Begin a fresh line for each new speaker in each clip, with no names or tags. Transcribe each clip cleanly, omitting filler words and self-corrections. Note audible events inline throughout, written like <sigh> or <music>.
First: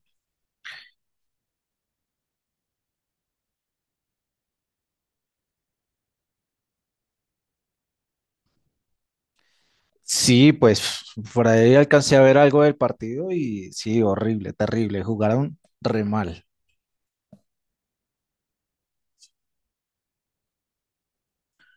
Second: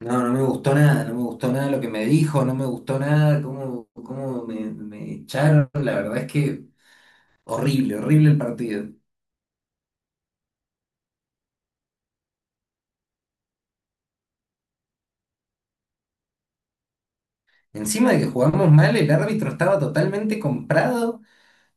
No, no me gustó nada, no me gustó nada lo que me dijo, no me gustó nada cómo me echaron. La verdad es que horrible, horrible el partido.
Sí, pues por ahí alcancé a ver algo del partido y sí, horrible, terrible. Jugaron re mal.
Encima de que jugamos mal, el árbitro estaba totalmente comprado,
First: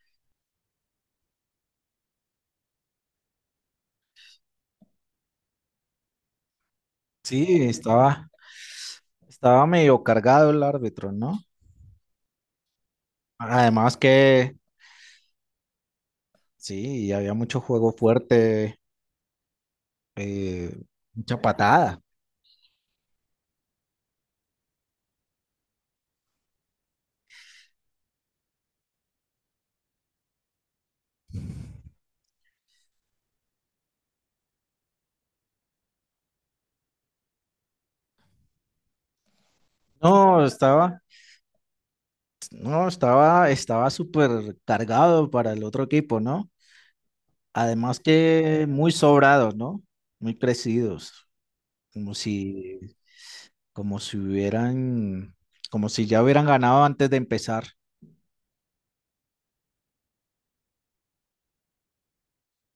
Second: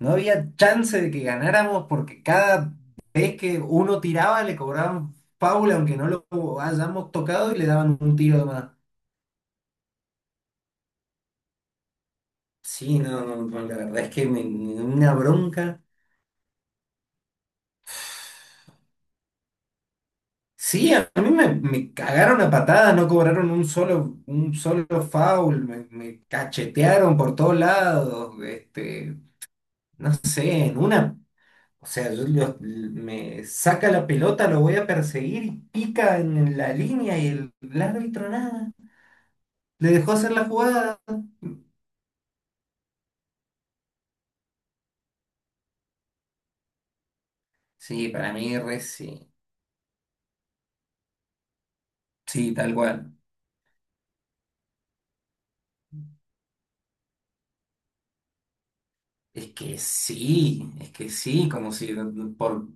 no había chance de que ganáramos porque cada vez que uno tiraba le cobraban foul aunque no lo hayamos tocado y
Sí,
le daban un
estaba,
tiro de más.
estaba medio cargado el árbitro, ¿no?
Sí, no, no, no, la
Además
verdad es que me,
que
me dio una bronca.
sí, había mucho juego fuerte, eh,
Sí, a mí
mucha
me
patada.
cagaron a patadas, no cobraron un solo foul, me cachetearon por todos lados, no sé, en una, o sea, me saca la pelota, lo voy a perseguir y pica en la línea y el árbitro nada, le dejó hacer
No,
la jugada.
estaba, no, estaba, estaba súper cargado para el otro equipo, ¿no? Además
Sí, para mí
que
re
muy
sí,
sobrados, ¿no? Muy crecidos, como
sí, tal
si
cual.
como si hubieran, como si ya hubieran ganado antes de empezar.
Es que sí, como si por.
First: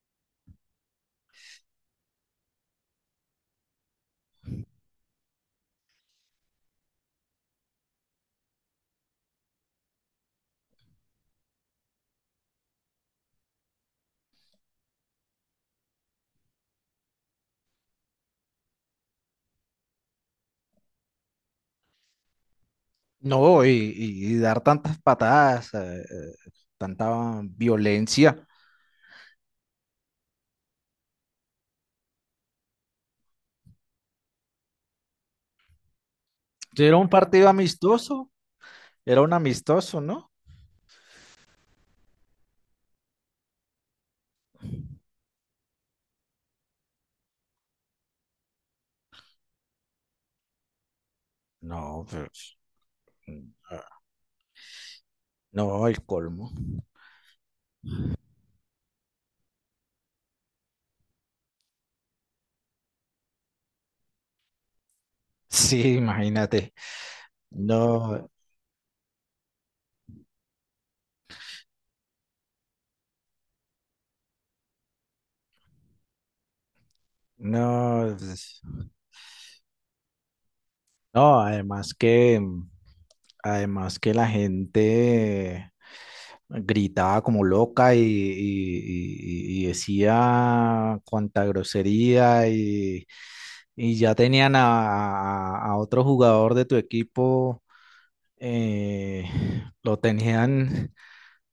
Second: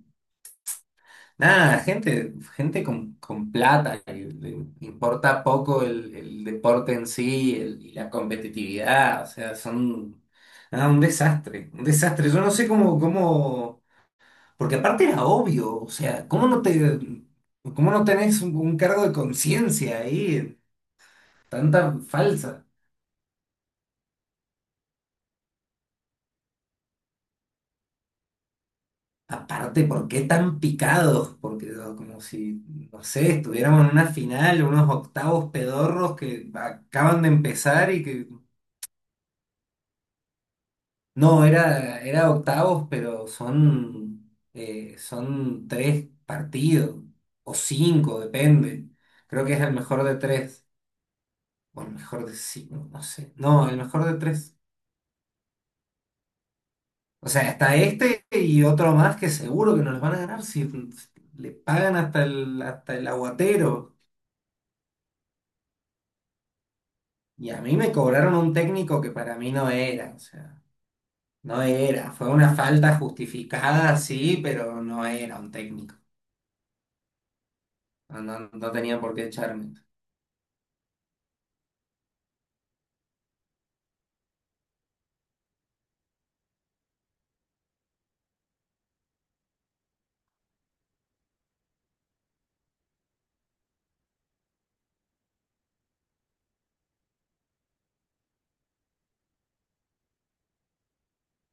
Nada, gente, gente con plata, que le importa poco el deporte en sí y la competitividad, o sea, son nada, un desastre, un desastre. Yo no sé cómo, porque aparte era obvio, o sea, ¿cómo no tenés un cargo de conciencia ahí? Tanta falsa.
No, y dar tantas patadas, tanta violencia.
Aparte, ¿por qué tan picados? Porque no, como si, no sé, estuviéramos en una final, unos octavos pedorros que
Si era un
acaban de
partido
empezar y que.
amistoso, era un amistoso, ¿no?
No, era octavos, pero son tres partidos, o cinco, depende. Creo que es el mejor de tres, o el
No,
mejor de
pues,
cinco, no sé.
mm,
No, el
ah,
mejor de tres.
no, el colmo. <laughs>
O sea, está este y otro más que seguro que nos los van a ganar si le pagan hasta el aguatero.
Sí, imagínate.
Y a mí me
No,
cobraron un técnico que para mí no era, o sea, no era. Fue una falta justificada, sí, pero no era un técnico.
no,
No, no
pues,
no tenía por qué echarme.
no, además que la gente gritaba como loca y decía cuánta grosería y ya tenían a otro jugador de tu equipo, eh, <sighs> lo tenían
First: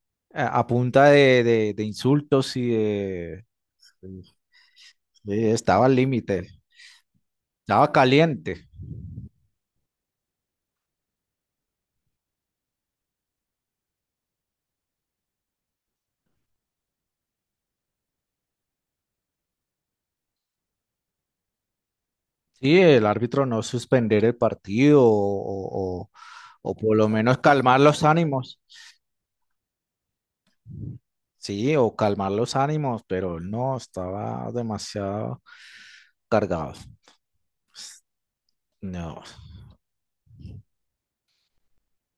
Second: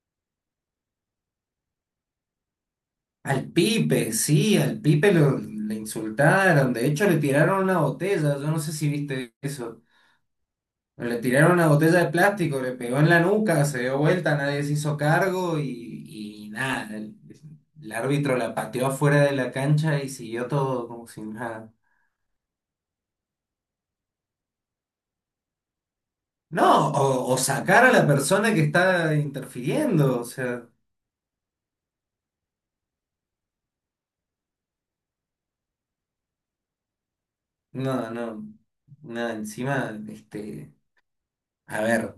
<laughs> a punta de insultos y de,
Al Pipe, sí,
de-
le
estaba al límite,
insultaron, de hecho le tiraron una
estaba
botella, yo no
caliente.
sé si viste eso, pero le tiraron una botella de plástico, le pegó en la nuca, se dio vuelta, nadie se hizo cargo y nada, el árbitro la pateó afuera de la cancha y siguió todo como si nada.
Sí, el árbitro no suspender el partido o
No,
o por lo
o
menos calmar
sacar a
los
la persona
ánimos.
que está interfiriendo, o sea,
Sí, o calmar los ánimos, pero no, estaba demasiado cargado.
no, no,
No.
nada, encima, a ver.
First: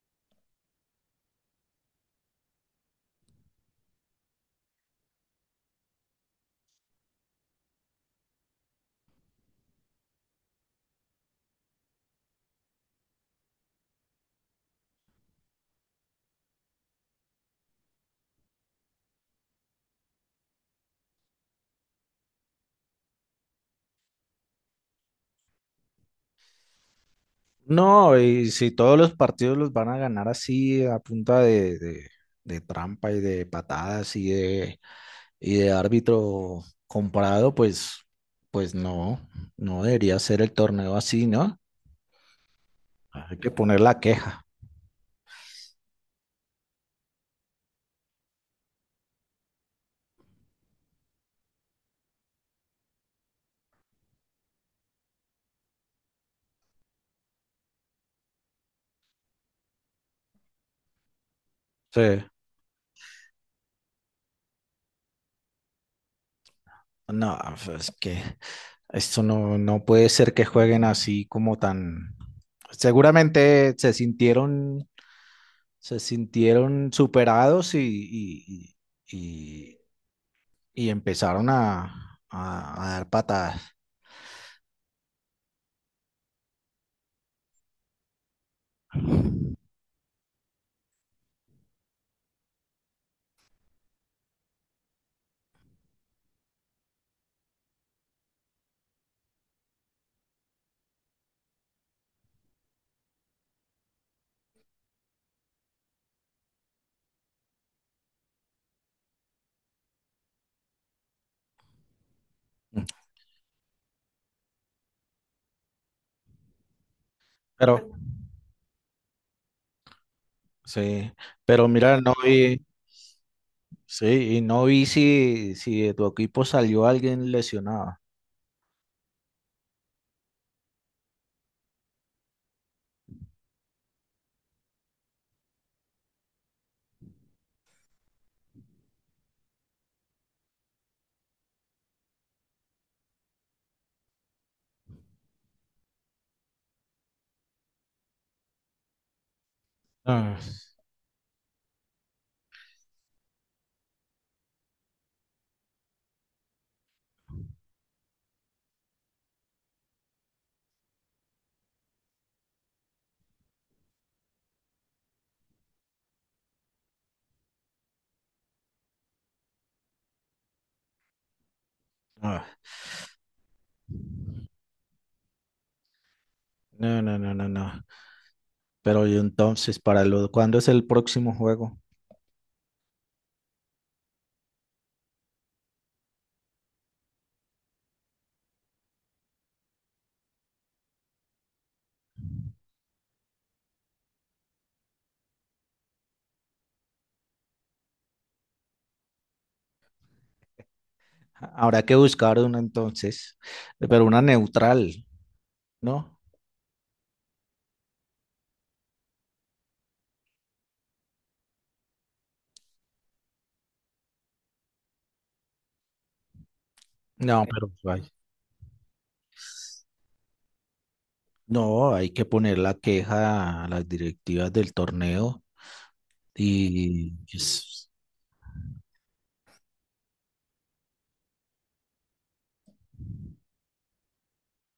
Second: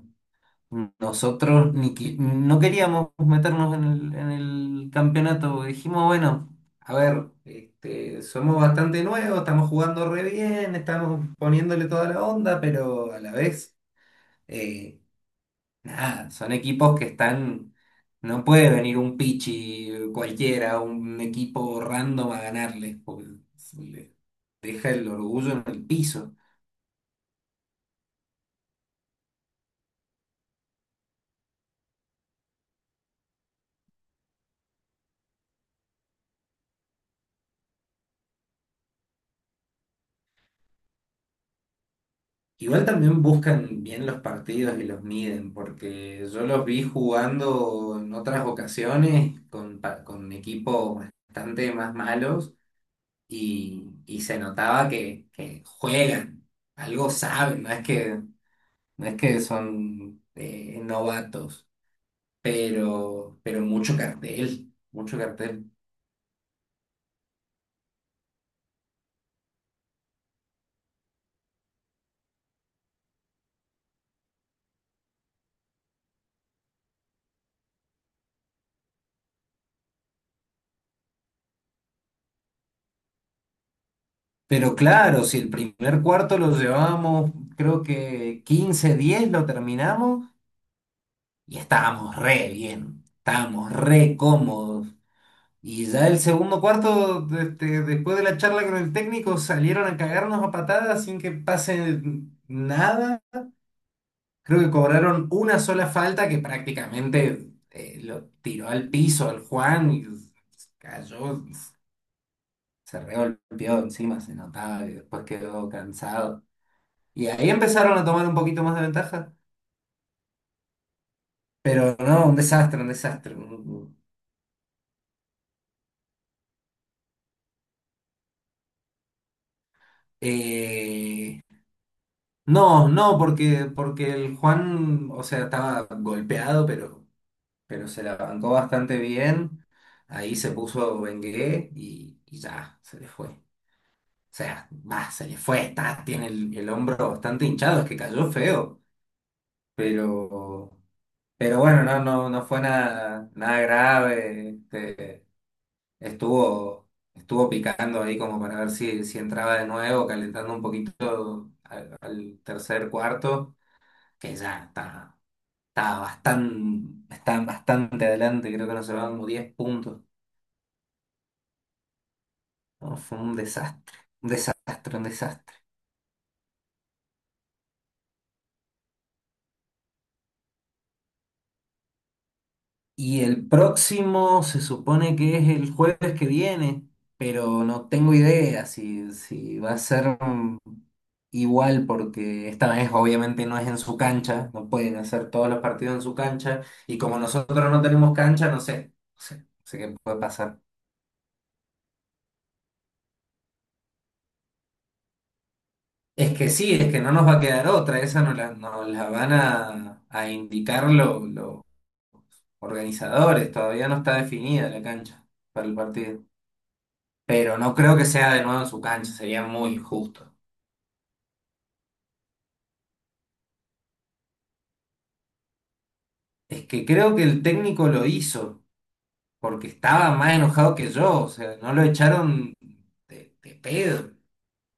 Nosotros ni qui- no queríamos meternos en el campeonato. Dijimos, bueno, a ver, somos bastante nuevos, estamos jugando re bien, estamos poniéndole toda la onda, pero a la vez, eh, nada, son equipos que están. No puede venir un pichi cualquiera, un equipo random a ganarles, porque se le deja el orgullo en el piso.
No, y si todos los partidos los van a ganar así a punta de trampa y de patadas y de árbitro comprado, pues, pues no, no debería ser el torneo así, ¿no?
Igual también
Hay que poner
buscan
la
bien los
queja.
partidos y los miden, porque yo los vi jugando en otras ocasiones con equipos bastante más malos y se notaba que juegan, algo saben, no es que son novatos,
Sí.
pero mucho cartel, mucho cartel.
No, pues, es que esto no, no puede ser que jueguen así como tan... Seguramente se sintieron superados y- y- y empezaron a dar patadas.
Pero claro, si el primer cuarto lo llevamos, creo que 15-10 lo terminamos. Y estábamos re bien, estábamos re cómodos. Y ya el segundo cuarto, después de la charla con el técnico, salieron a cagarnos a patadas sin que pase nada. Creo que cobraron una sola falta que prácticamente lo tiró al piso al Juan y cayó, se regolpeó encima, se notaba y después quedó cansado. Y ahí
Pero,
empezaron a tomar un poquito más de ventaja.
sí, pero
Pero
mira, no
no, un
vi,
desastre, un desastre.
sí, y no vi si, si de tu equipo salió alguien lesionado.
Eh, No, no, porque el Juan, o sea, estaba golpeado, pero se la bancó bastante bien. Ahí se puso Bengué y ya, se le fue. O sea, va, se le fue, está, tiene el hombro bastante hinchado, es que cayó feo.
Ah,
Pero, pero bueno, no, no, no fue nada, nada grave. Estuvo, estuvo picando ahí como para ver si entraba de nuevo, calentando un poquito al tercer cuarto que ya está. Está bastante adelante, creo que nos llevaban como 10 puntos.
ah.
No, fue un desastre, un desastre, un desastre.
No, no, no, no, no. Pero y entonces, para lo, ¿cuándo es el próximo juego?
Y el próximo se supone que es el jueves que viene, pero no tengo idea si va a ser igual, porque esta vez obviamente no es en su cancha, no pueden hacer todos los partidos en su cancha, y como nosotros no tenemos cancha, no sé, no sé, no sé qué puede pasar.
Habrá que buscar una entonces, pero una neutral, ¿no?
Es que sí, es que no nos va a quedar otra, esa nos la van a indicar los organizadores, todavía no está definida la cancha para el partido.
No,
Pero
pero
no creo
ay,
que sea de nuevo en su cancha, sería muy injusto.
no, hay que poner la queja a las directivas del torneo
Es que
y
creo que el técnico
es-
lo hizo, porque estaba más enojado que yo, o sea, no lo echaron de pedo.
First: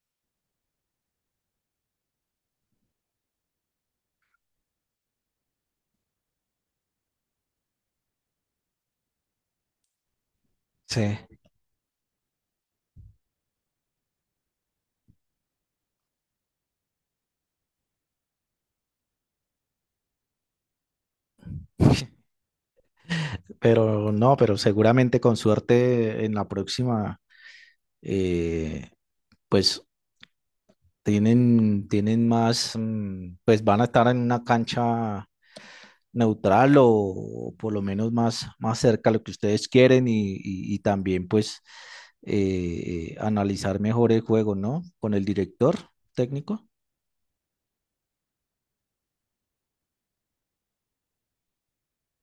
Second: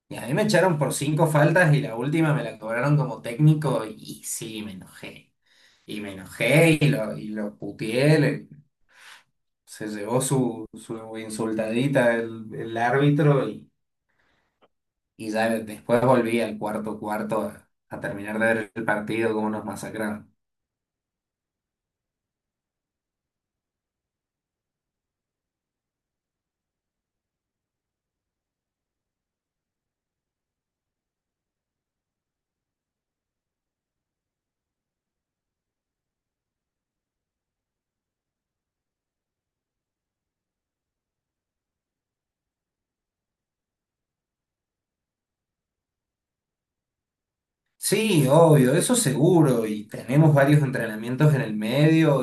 Y a mí me echaron por cinco faltas y la última me la cobraron como técnico y sí, me enojé. Y me enojé y lo puteé. Se llevó su,
sí,
su insultadita el árbitro y ya después volví al cuarto cuarto a terminar de ver el partido como nos masacraron.
pero no, pero seguramente con suerte en la próxima, eh, pues tienen más, mm, pues van a estar en una cancha neutral o por lo menos más, más cerca a lo que ustedes quieren y también pues analizar mejor el juego, ¿no? Con el director técnico.
Sí, obvio, eso seguro, y tenemos varios entrenamientos en el medio.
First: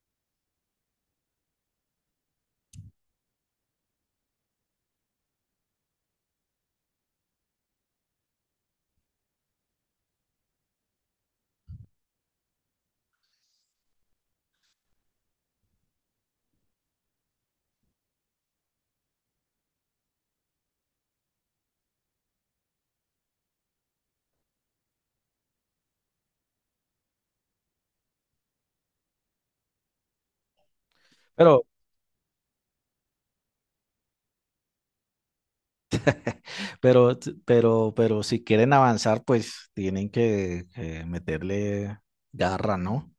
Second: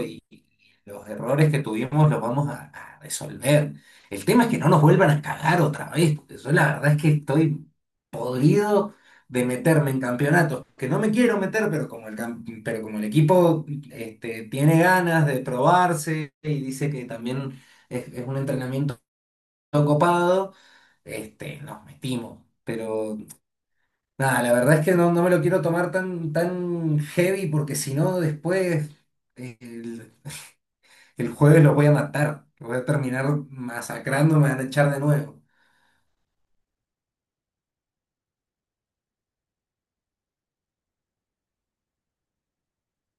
Los errores que tuvimos los vamos a resolver. El tema es que no nos vuelvan a cagar otra vez, porque yo la verdad es que estoy podrido de meterme en campeonatos, que no me quiero meter, pero pero como el equipo tiene ganas de probarse y dice que también es un entrenamiento copado, nos metimos. Pero nada, la verdad es que no me lo quiero tomar tan, tan heavy, porque si no después... El jueves
Pero
los voy a matar, los voy a terminar masacrando, me van a echar de nuevo.
pero, pero si quieren avanzar, pues que meterle garra, ¿no?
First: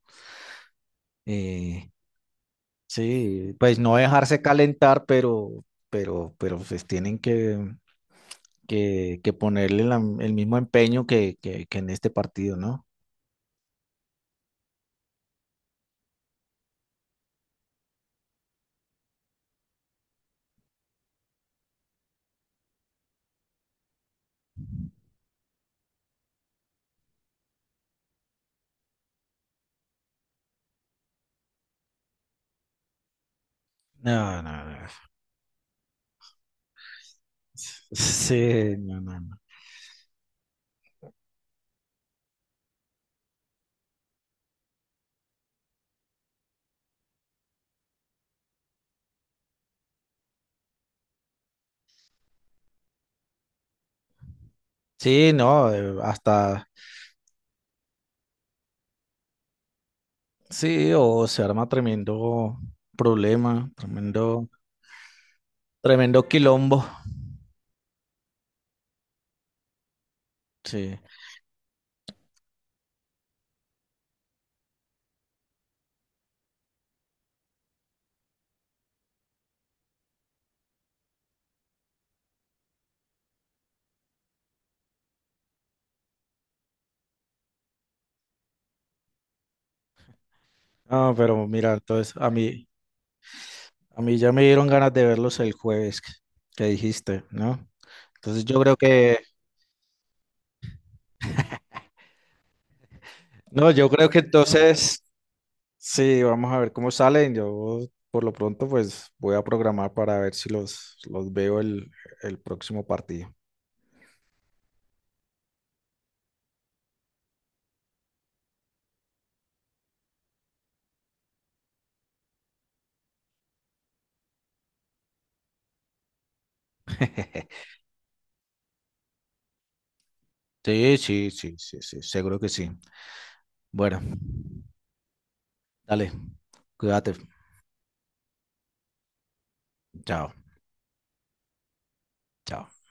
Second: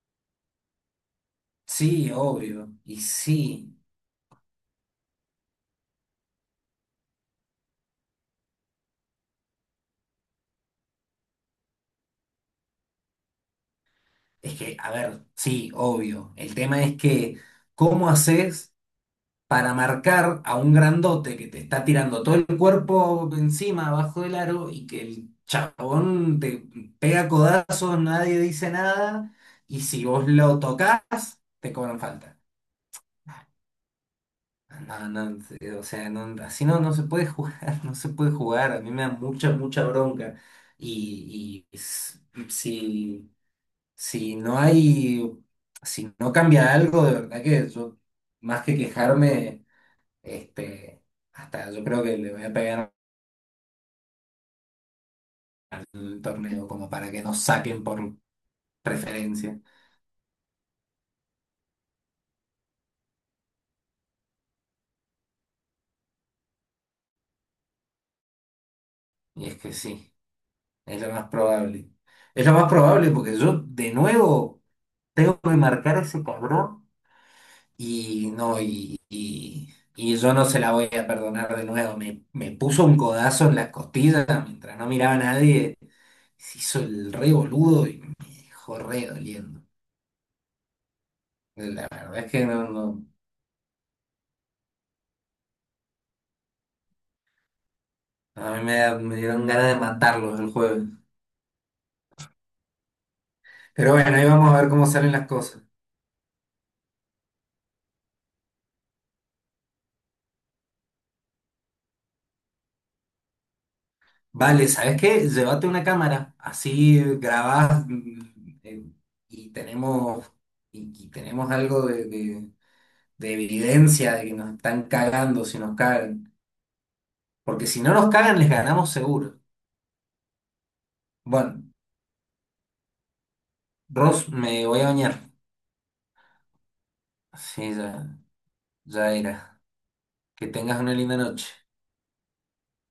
Eh,
Sí, obvio, y
sí, pues
sí,
no dejarse calentar, pero pues que ponerle el mismo empeño que en este partido, ¿no?
es que, a ver, sí, obvio. El tema es que, ¿cómo haces para marcar a un grandote que te está tirando todo el cuerpo encima, abajo del aro, y que el chabón te pega codazos, nadie dice nada, y si vos lo tocas, te cobran falta?
No, no, no.
No, no, o sea, no, así no se puede jugar, <laughs> no se puede jugar.
Sí,
A mí
no,
me da
no, no.
mucha, mucha bronca. Y, y s- si, si no hay, si no cambia algo, de verdad que yo, más que quejarme, este, hasta yo creo que le voy a pegar
Sí, no,
al
hasta,
torneo como para que nos saquen por preferencia.
sí, o se arma tremendo problema, tremendo, tremendo quilombo,
Y es que sí,
sí.
es lo más probable. Es lo más probable porque yo de nuevo tengo que marcar a ese cabrón. Y no, y yo no se la voy a perdonar de nuevo. Me puso un codazo en las costillas mientras no miraba a nadie. Se hizo el re boludo y me dejó re doliendo.
No, pero mira,
La
entonces
verdad es que no, no.
a mí ya me dieron ganas de verlos el jueves que dijiste, ¿no? Entonces
A
yo
mí
creo
me
que,
dieron ganas de matarlos el jueves.
no, yo
Pero
creo
bueno,
que
ahí vamos a ver cómo
entonces,
salen las cosas.
sí, vamos a ver cómo salen. Yo por lo pronto pues voy a programar para ver si los veo el próximo partido.
Vale, ¿sabes qué? Llévate una cámara, así grabás y tenemos, y tenemos algo de evidencia de que nos están cagando si nos cagan. Porque
<laughs>
si no nos cagan, les ganamos seguro.
Sí, sí, sí,
Bueno,
sí, sí, seguro que sí. Bueno,
Ross, me voy a bañar.
dale, cuídate.
Sí, ya, ya era.
Chao,
Que tengas una linda noche.
chao.